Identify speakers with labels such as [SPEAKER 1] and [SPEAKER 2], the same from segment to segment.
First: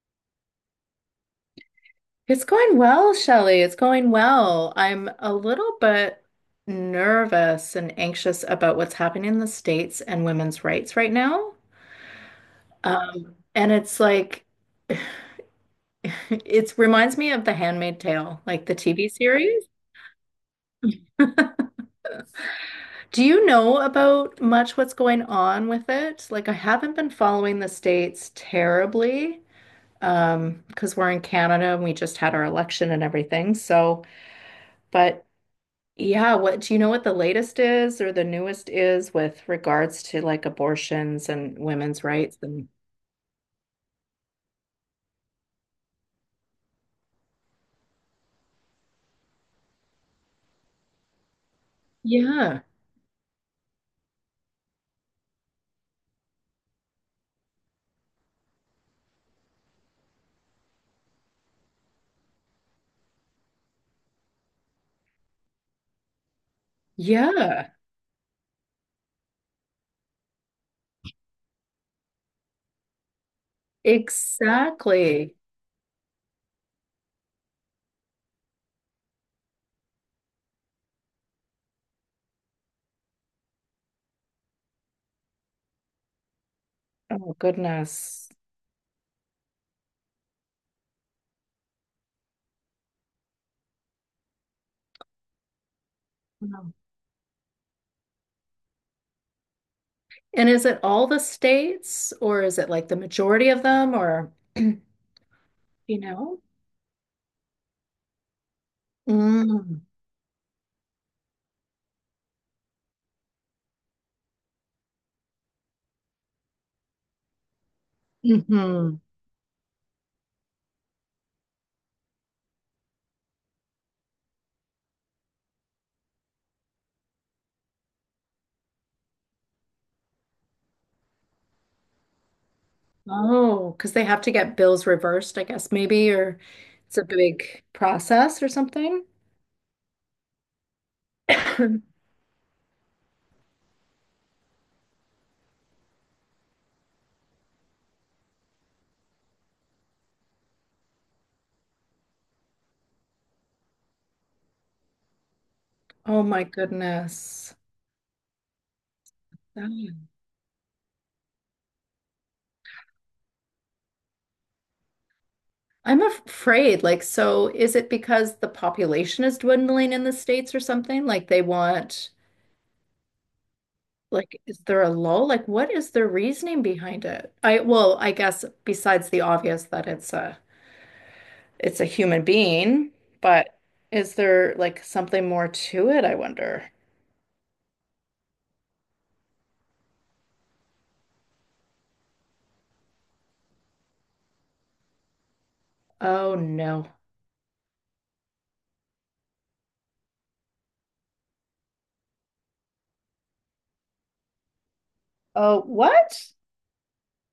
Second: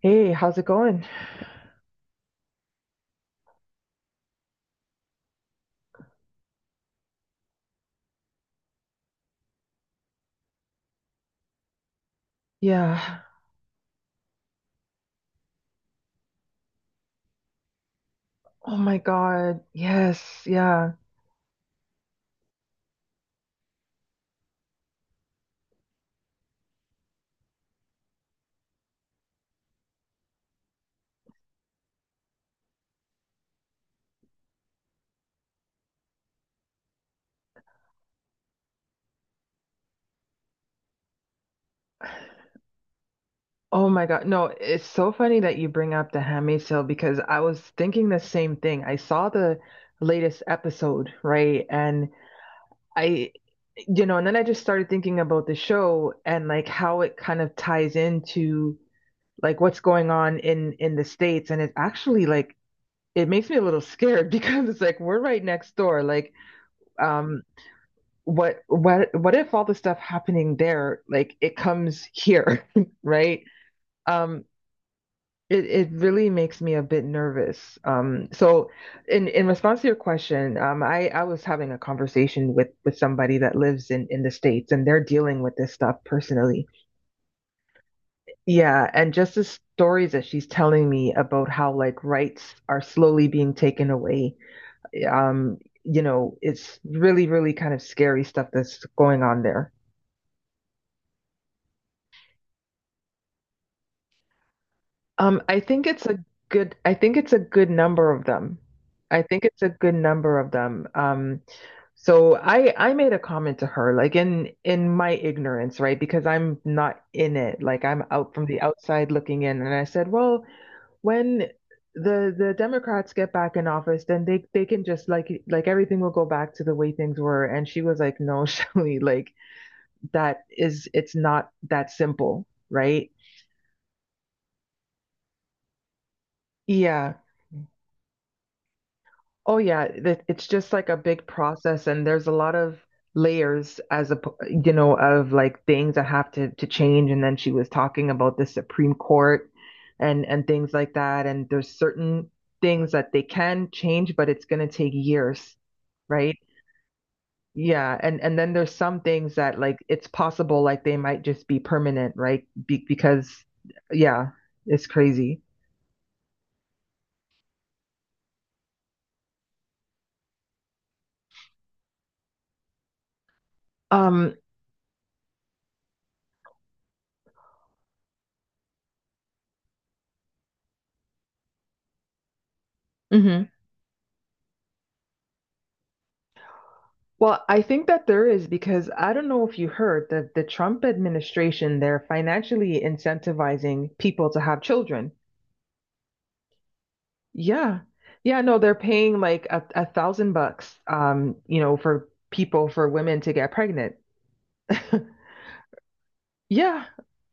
[SPEAKER 1] Hey, how's it going?
[SPEAKER 2] It's going well, Shelley. It's going well. I'm a little bit nervous and anxious about what's happening in the States and women's rights right now.
[SPEAKER 1] Yeah.
[SPEAKER 2] Um, and it's like, it reminds me of The Handmaid's Tale, like the
[SPEAKER 1] Oh my
[SPEAKER 2] TV
[SPEAKER 1] God.
[SPEAKER 2] series.
[SPEAKER 1] Yes. Yeah.
[SPEAKER 2] Do you know about much what's going on with it? Like, I haven't been following the States terribly, because we're in Canada and we just had our election and everything. So, but yeah, what do you know what the latest is or the newest is with regards to like abortions and women's rights and
[SPEAKER 1] Oh my God. No, it's so funny that you bring up The Handmaid's Tale because I was thinking the same thing. I saw the latest episode, right? And
[SPEAKER 2] yeah,
[SPEAKER 1] I, and then I just started thinking about the show and like how it kind of ties into like what's going on in the States. And it actually like it makes me a little scared because it's like we're right next door. Like, um,
[SPEAKER 2] yeah,
[SPEAKER 1] what if all the stuff happening there like it comes here right um
[SPEAKER 2] exactly.
[SPEAKER 1] it really makes me a bit nervous. So in response to your question, I was having a conversation with somebody that lives in the states and they're dealing with this stuff personally.
[SPEAKER 2] Oh goodness.
[SPEAKER 1] Yeah, and just the stories that she's telling me about how like rights are slowly being taken away um
[SPEAKER 2] Wow.
[SPEAKER 1] it's really really kind of scary stuff that's going on there.
[SPEAKER 2] And is it all the states or is it like the majority of them or you
[SPEAKER 1] Um, I think it's a
[SPEAKER 2] know?
[SPEAKER 1] I think it's a good number of them. I think it's a
[SPEAKER 2] Mm.
[SPEAKER 1] good number of them. So I made a comment to her, like in my ignorance, right? Because I'm not in it. Like I'm out from the
[SPEAKER 2] Hmm.
[SPEAKER 1] outside looking in. And I said, well, when the Democrats get back in office, then they can just like everything will go back to the way things were. And she was like, no, Shelley, like that is it's not that simple, right?
[SPEAKER 2] Oh, because they have to get bills reversed, I guess maybe, or it's a
[SPEAKER 1] Yeah.
[SPEAKER 2] big process or something.
[SPEAKER 1] Oh yeah, it's just like a big process and there's a lot of layers as a of like things that have to change. And then she was talking about the Supreme Court, and things like that, and there's certain things that they can change, but it's going to take years,
[SPEAKER 2] Oh
[SPEAKER 1] right?
[SPEAKER 2] my goodness.
[SPEAKER 1] Yeah, and then there's some things that like it's possible like they might just be permanent, right? Be because yeah, it's crazy.
[SPEAKER 2] I'm afraid, like, so is it because the population is dwindling in the States or something? Like they want,
[SPEAKER 1] Um
[SPEAKER 2] like, is there a lull? Like, what is their reasoning behind it? I, well, I guess besides the obvious that it's a human being,
[SPEAKER 1] mhm.
[SPEAKER 2] but is there like something more to it, I wonder?
[SPEAKER 1] Well, I think that there is because I don't know if you heard that the Trump administration, they're financially incentivizing people to have children.
[SPEAKER 2] Oh no.
[SPEAKER 1] Yeah. Yeah, no, they're paying like a thousand bucks, for people, for women to get pregnant.
[SPEAKER 2] Oh, what?
[SPEAKER 1] Yeah.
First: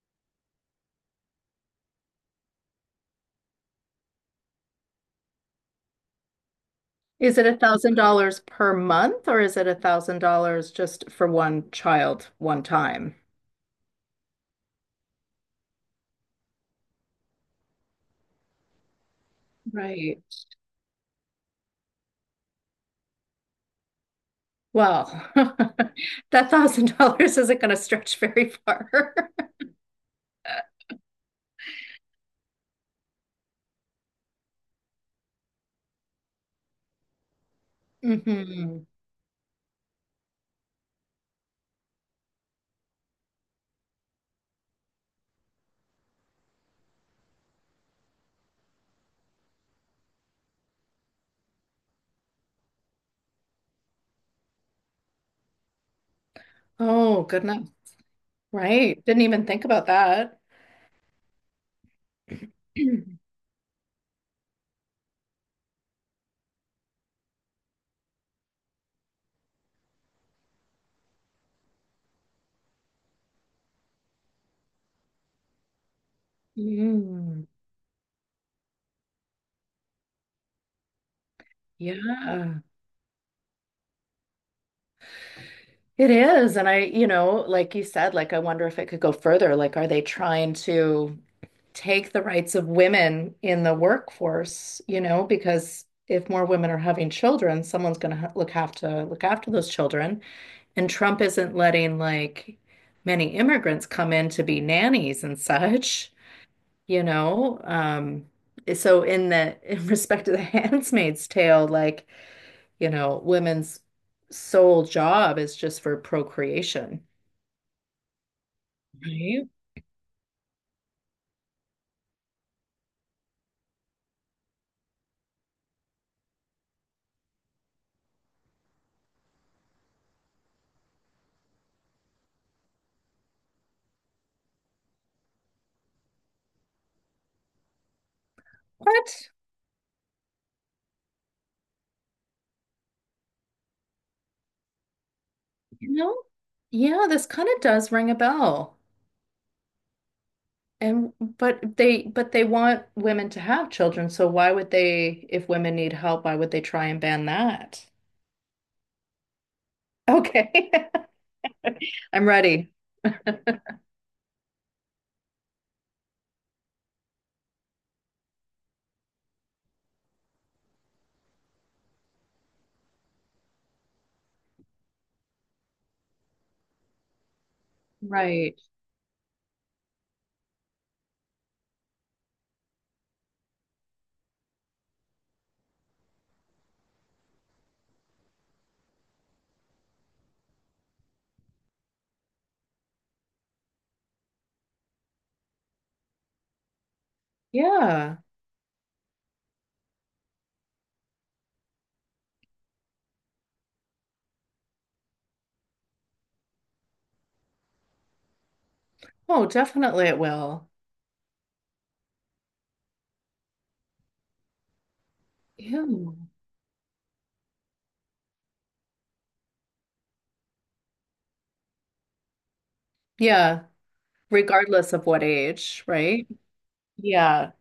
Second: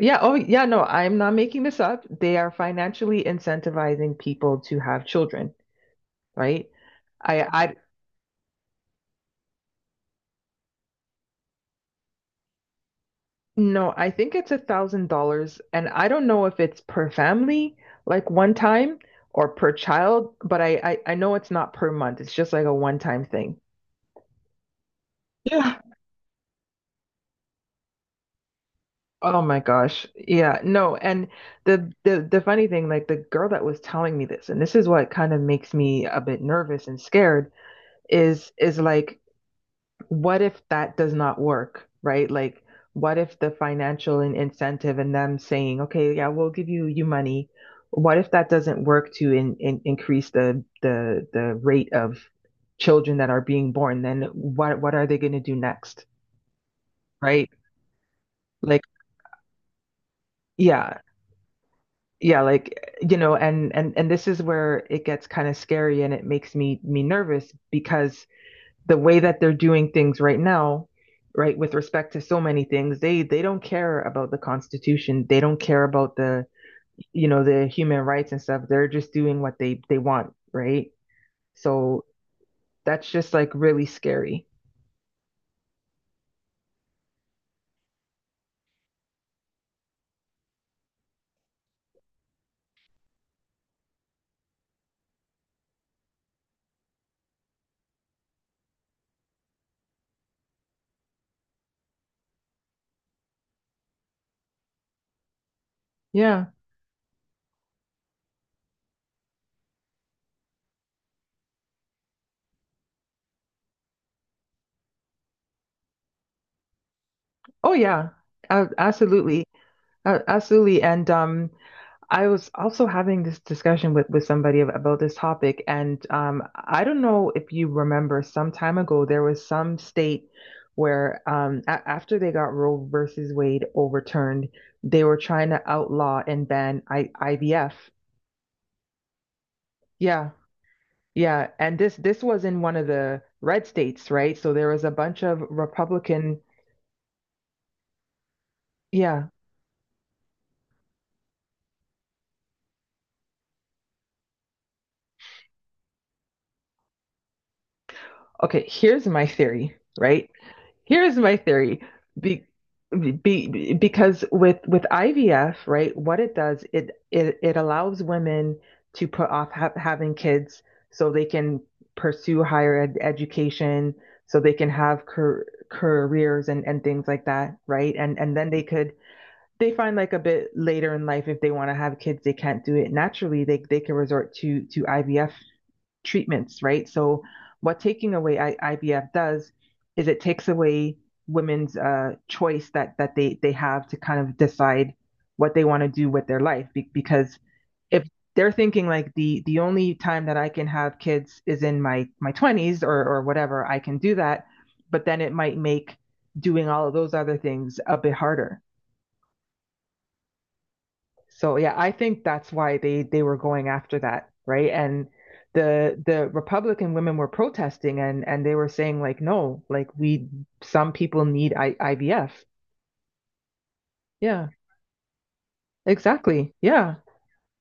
[SPEAKER 1] Yeah. Oh, yeah. No, I'm not making this up. They are financially incentivizing people to have children, right?
[SPEAKER 2] Is it a
[SPEAKER 1] I,
[SPEAKER 2] thousand dollars per month or is it $1,000 just for one child one time?
[SPEAKER 1] No, I think it's $1,000, and I don't know if it's per family, like one time, or per
[SPEAKER 2] Right.
[SPEAKER 1] child, but I know it's not per month. It's just like a one-time thing.
[SPEAKER 2] Well,
[SPEAKER 1] Yeah.
[SPEAKER 2] that 1,000 dollars isn't going to stretch very far.
[SPEAKER 1] Oh my gosh. Yeah, no, and the funny thing, like the girl that was telling me this, and this is what kind of makes me a bit nervous and scared, is
[SPEAKER 2] Hmm.
[SPEAKER 1] like what if that does not work, right? Like, what if the financial and incentive and them saying, okay, yeah, we'll give you money. What if that doesn't work to increase the rate of children that are being born? Then what are they going to do next,
[SPEAKER 2] Oh,
[SPEAKER 1] right?
[SPEAKER 2] goodness.
[SPEAKER 1] Like,
[SPEAKER 2] Right. Didn't even think about that.
[SPEAKER 1] yeah, yeah, like and this is where it gets kind of scary and it makes me nervous because the way that they're doing things right now, right, with respect to so many things, they don't care about the Constitution. They don't care about the you know
[SPEAKER 2] Mm,
[SPEAKER 1] the human rights and stuff. They're just doing what they want, right? So
[SPEAKER 2] yeah,
[SPEAKER 1] that's just like really scary.
[SPEAKER 2] it is. And I, you know, like you said, like I wonder if it could go further. Like, are they trying to take the rights of women in the workforce, you know, because if more women are having children, someone's going to ha look have to look after those children. And Trump isn't letting like many immigrants come in to be nannies and such,
[SPEAKER 1] Yeah.
[SPEAKER 2] you know. So in the in respect to the Handmaid's Tale, like, you know, women's sole job is just for procreation.
[SPEAKER 1] Oh yeah. Absolutely.
[SPEAKER 2] Right.
[SPEAKER 1] Absolutely. And I was also having this discussion with somebody about this topic, and I don't know if you remember some time ago, there was some state where a after they got Roe versus Wade overturned, they were trying to outlaw and ban I IVF.
[SPEAKER 2] But,
[SPEAKER 1] Yeah, yeah, and this was in one of the red states, right? So there was a bunch of
[SPEAKER 2] you know,
[SPEAKER 1] Republican.
[SPEAKER 2] yeah, this kind of does ring a bell.
[SPEAKER 1] Yeah.
[SPEAKER 2] And but they want women to have children, so why would they, if women need help, why would they try and ban that?
[SPEAKER 1] Okay, here's my theory, right?
[SPEAKER 2] Okay.
[SPEAKER 1] Here's my theory.
[SPEAKER 2] I'm
[SPEAKER 1] Be,
[SPEAKER 2] ready.
[SPEAKER 1] because with IVF, right, what it does, it allows women to put off ha having kids so they can pursue higher ed education, so they can have careers and things like that, right? And then
[SPEAKER 2] Right.
[SPEAKER 1] they find like a bit later in life if they want to have kids, they can't do it naturally. They can resort to IVF treatments, right? So what taking away IVF does is it takes away women's choice that they have to kind of decide what they want to do with their life because if
[SPEAKER 2] Yeah.
[SPEAKER 1] they're thinking like the only time that I can have kids is in my 20s or whatever, I can do that, but then it might make doing all of those other things a bit harder.
[SPEAKER 2] Oh, definitely it will.
[SPEAKER 1] So yeah, I think that's why they were going after that, right? And
[SPEAKER 2] Yeah.
[SPEAKER 1] the Republican women were protesting and they were saying like, no, like we some people need IVF.
[SPEAKER 2] Yeah.
[SPEAKER 1] Yeah,
[SPEAKER 2] Regardless of what age, right?
[SPEAKER 1] exactly. Yeah,
[SPEAKER 2] Yeah.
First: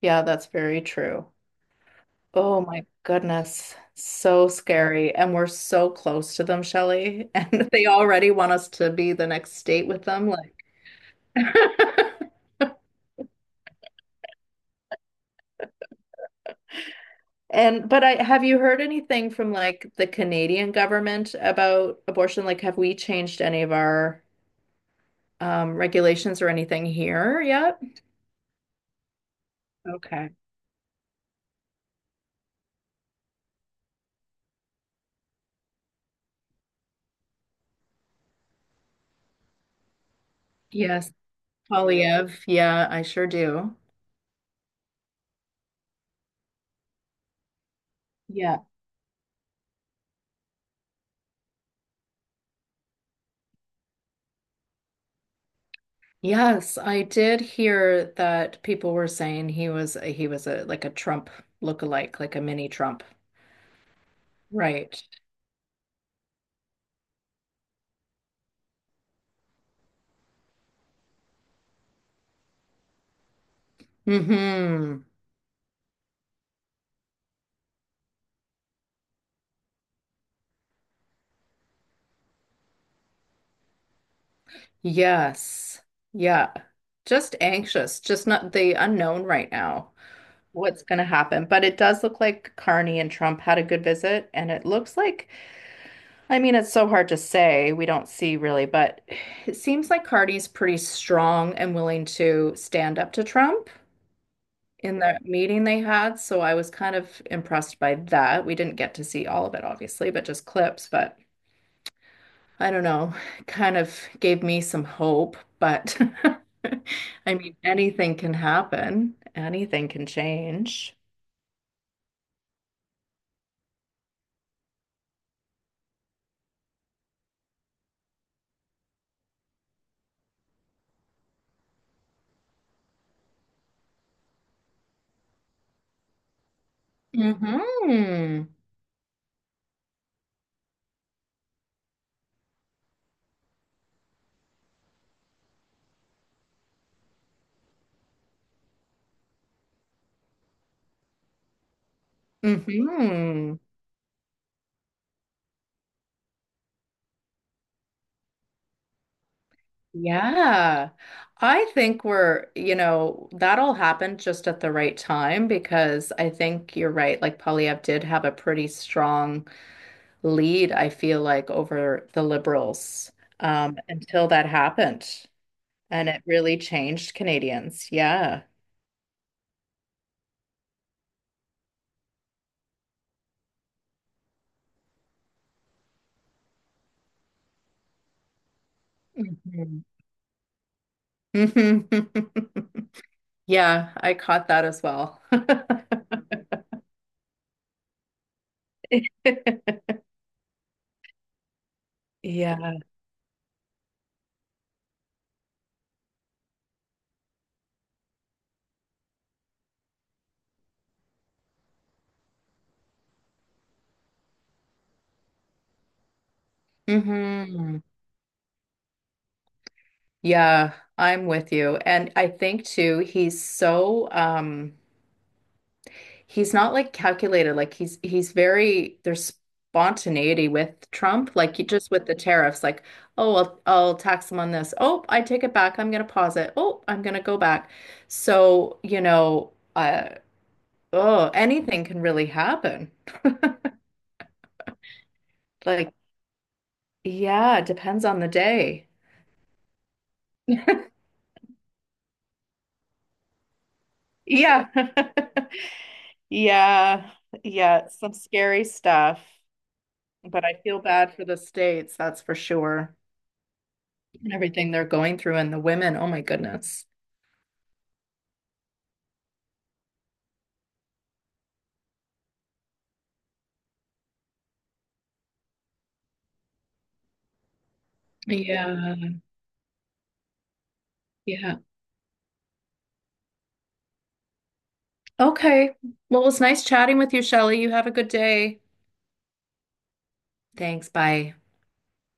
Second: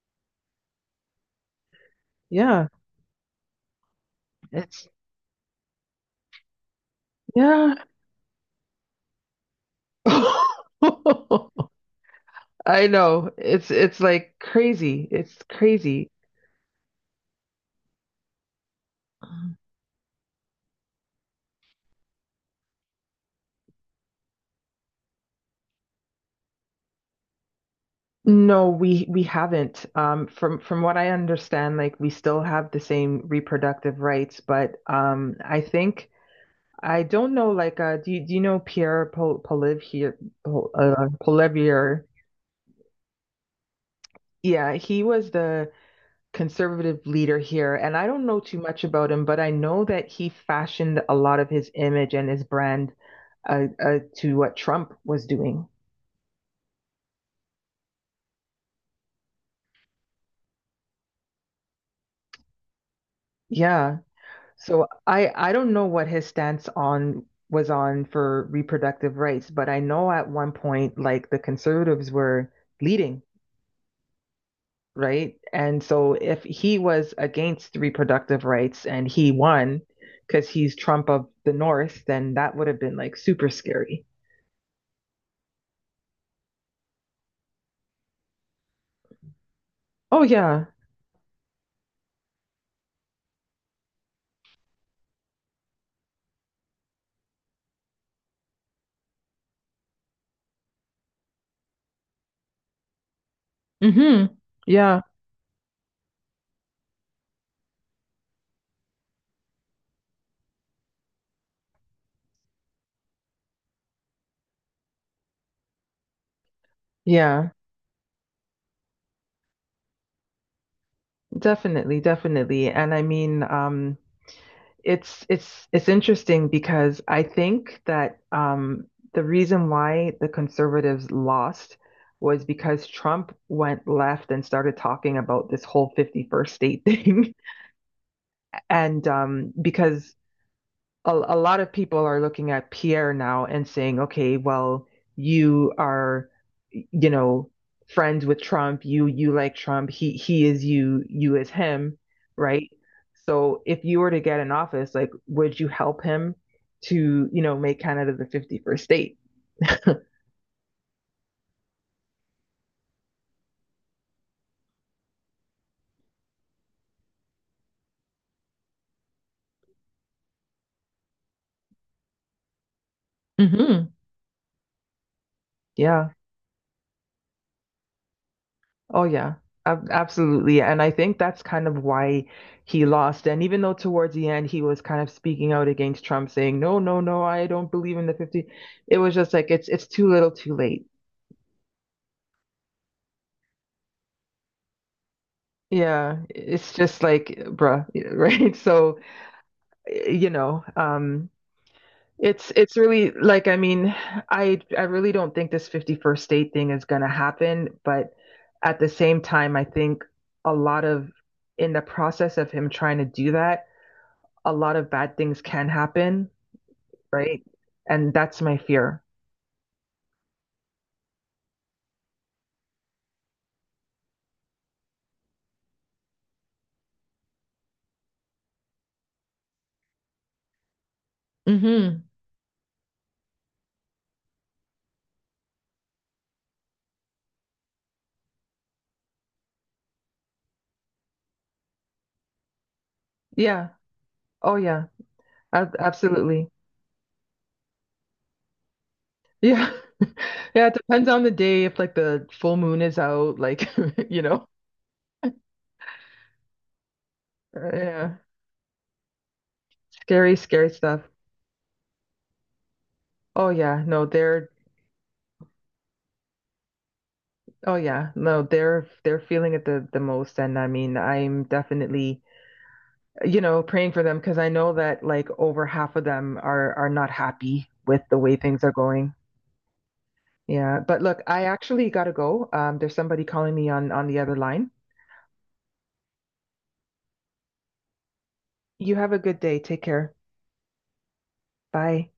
[SPEAKER 2] Yeah, that's very true. Oh
[SPEAKER 1] yeah.
[SPEAKER 2] my goodness. So
[SPEAKER 1] It's
[SPEAKER 2] scary. And we're so close to them, Shelley. And
[SPEAKER 1] yeah.
[SPEAKER 2] they already want us to be the next state with them. Like
[SPEAKER 1] I know. It's like crazy. It's crazy.
[SPEAKER 2] And but I have you heard anything from like the Canadian government about abortion? Like, have we changed any of our regulations or anything here yet?
[SPEAKER 1] No, we haven't.
[SPEAKER 2] Okay.
[SPEAKER 1] From what I understand, like we still have the same reproductive rights, but I don't know, like, do you know Pierre Polivier,
[SPEAKER 2] Yes,
[SPEAKER 1] Poilievre?
[SPEAKER 2] Polyev. Yeah, I sure do.
[SPEAKER 1] Yeah, he was the conservative leader here, and I don't know too
[SPEAKER 2] Yeah.
[SPEAKER 1] much about him, but I know that he fashioned a lot of his image and his brand to what Trump was doing.
[SPEAKER 2] Yes, I did hear that people were saying he was a like a Trump lookalike, like a mini Trump.
[SPEAKER 1] Yeah, so
[SPEAKER 2] Right.
[SPEAKER 1] I don't know what his stance on was on for reproductive rights, but I know at one point, like, the conservatives were leading,
[SPEAKER 2] Mm-hmm.
[SPEAKER 1] right? And so if he was against reproductive rights and he won because he's Trump of the North, then that would have been like super scary.
[SPEAKER 2] Yes. Yeah. Just anxious, just not the unknown right now.
[SPEAKER 1] Oh yeah.
[SPEAKER 2] What's going to happen? But it does look like Carney and Trump had a good visit, and it looks like I mean, it's so hard to say. We don't see really, but it seems like Cardi's pretty strong and willing to stand up to Trump
[SPEAKER 1] Hmm.
[SPEAKER 2] in
[SPEAKER 1] Yeah.
[SPEAKER 2] the meeting they had. So I was kind of impressed by that. We didn't get to see all of it, obviously, but just clips. But I don't know, kind of gave me some hope. But I
[SPEAKER 1] Yeah.
[SPEAKER 2] mean, anything can happen, anything can change.
[SPEAKER 1] Definitely, definitely. And I mean, it's interesting because I think that the reason why the conservatives lost was because Trump went left and started talking about this whole 51st state thing.
[SPEAKER 2] Mm-hmm.
[SPEAKER 1] And because a lot of people are looking at Pierre now and saying, okay, well, you are, you know, friends with Trump. You like Trump. He is you. You is him, right?
[SPEAKER 2] Mm-hmm.
[SPEAKER 1] So if you were to get in office, like, would you help him to, make Canada the 51st state?
[SPEAKER 2] Yeah. I think we're, you know, that all happened just at the right time because I think you're right. Like Polyev did have a pretty strong lead, I feel like, over the Liberals
[SPEAKER 1] Hmm.
[SPEAKER 2] until that happened. And
[SPEAKER 1] Yeah.
[SPEAKER 2] it really changed Canadians. Yeah.
[SPEAKER 1] Oh yeah, ab absolutely. Yeah, and I think that's kind of why he lost. And even though towards the end he was kind of speaking out against Trump, saying, "No, no, no, I don't believe in the 50," it was just like it's
[SPEAKER 2] Mhm.
[SPEAKER 1] it's too little, too late.
[SPEAKER 2] Mhm. Yeah, I caught that as well.
[SPEAKER 1] Yeah, it's just like, bruh, right? So, you know, um, it's
[SPEAKER 2] Yeah.
[SPEAKER 1] it's really like I mean, I really don't think this 51st state thing is gonna happen, but at the same time, I think a lot of in the process of him trying to do that a lot of bad things can happen, right?
[SPEAKER 2] Hmm.
[SPEAKER 1] And that's my fear.
[SPEAKER 2] Yeah, I'm with you. And I think too, he's so he's not like calculated. Like he's very there's spontaneity with Trump, like he- just
[SPEAKER 1] Mm-hmm.
[SPEAKER 2] with the tariffs, like, oh, I'll tax him on this. Oh, I take it back. I'm gonna pause it. Oh, I'm gonna go back. So, you know, oh, anything can really happen.
[SPEAKER 1] Yeah. Oh, yeah. Ab
[SPEAKER 2] Like,
[SPEAKER 1] Absolutely.
[SPEAKER 2] yeah, it depends on the day.
[SPEAKER 1] Yeah. Yeah. It depends on the day if like the full moon is out, like, you know.
[SPEAKER 2] Yeah. Yeah. Yeah. Some
[SPEAKER 1] Yeah.
[SPEAKER 2] scary stuff.
[SPEAKER 1] Scary,
[SPEAKER 2] But I
[SPEAKER 1] scary
[SPEAKER 2] feel
[SPEAKER 1] stuff.
[SPEAKER 2] bad for the states, that's for sure.
[SPEAKER 1] Oh, yeah. No,
[SPEAKER 2] And
[SPEAKER 1] they're.
[SPEAKER 2] everything they're going through and the women. Oh my goodness.
[SPEAKER 1] Oh, yeah. No, they're feeling it the most. And I mean, I'm definitely, praying for them because I know that like over half of them are not happy with the way things are going.
[SPEAKER 2] Yeah,
[SPEAKER 1] Yeah, but look, I
[SPEAKER 2] yeah.
[SPEAKER 1] actually gotta go. There's somebody calling me on the other line.
[SPEAKER 2] Okay. Well, it was nice chatting with you, Shelley. You have a good day.
[SPEAKER 1] You have a good day. Take care.
[SPEAKER 2] Thanks. Bye.
[SPEAKER 1] Bye.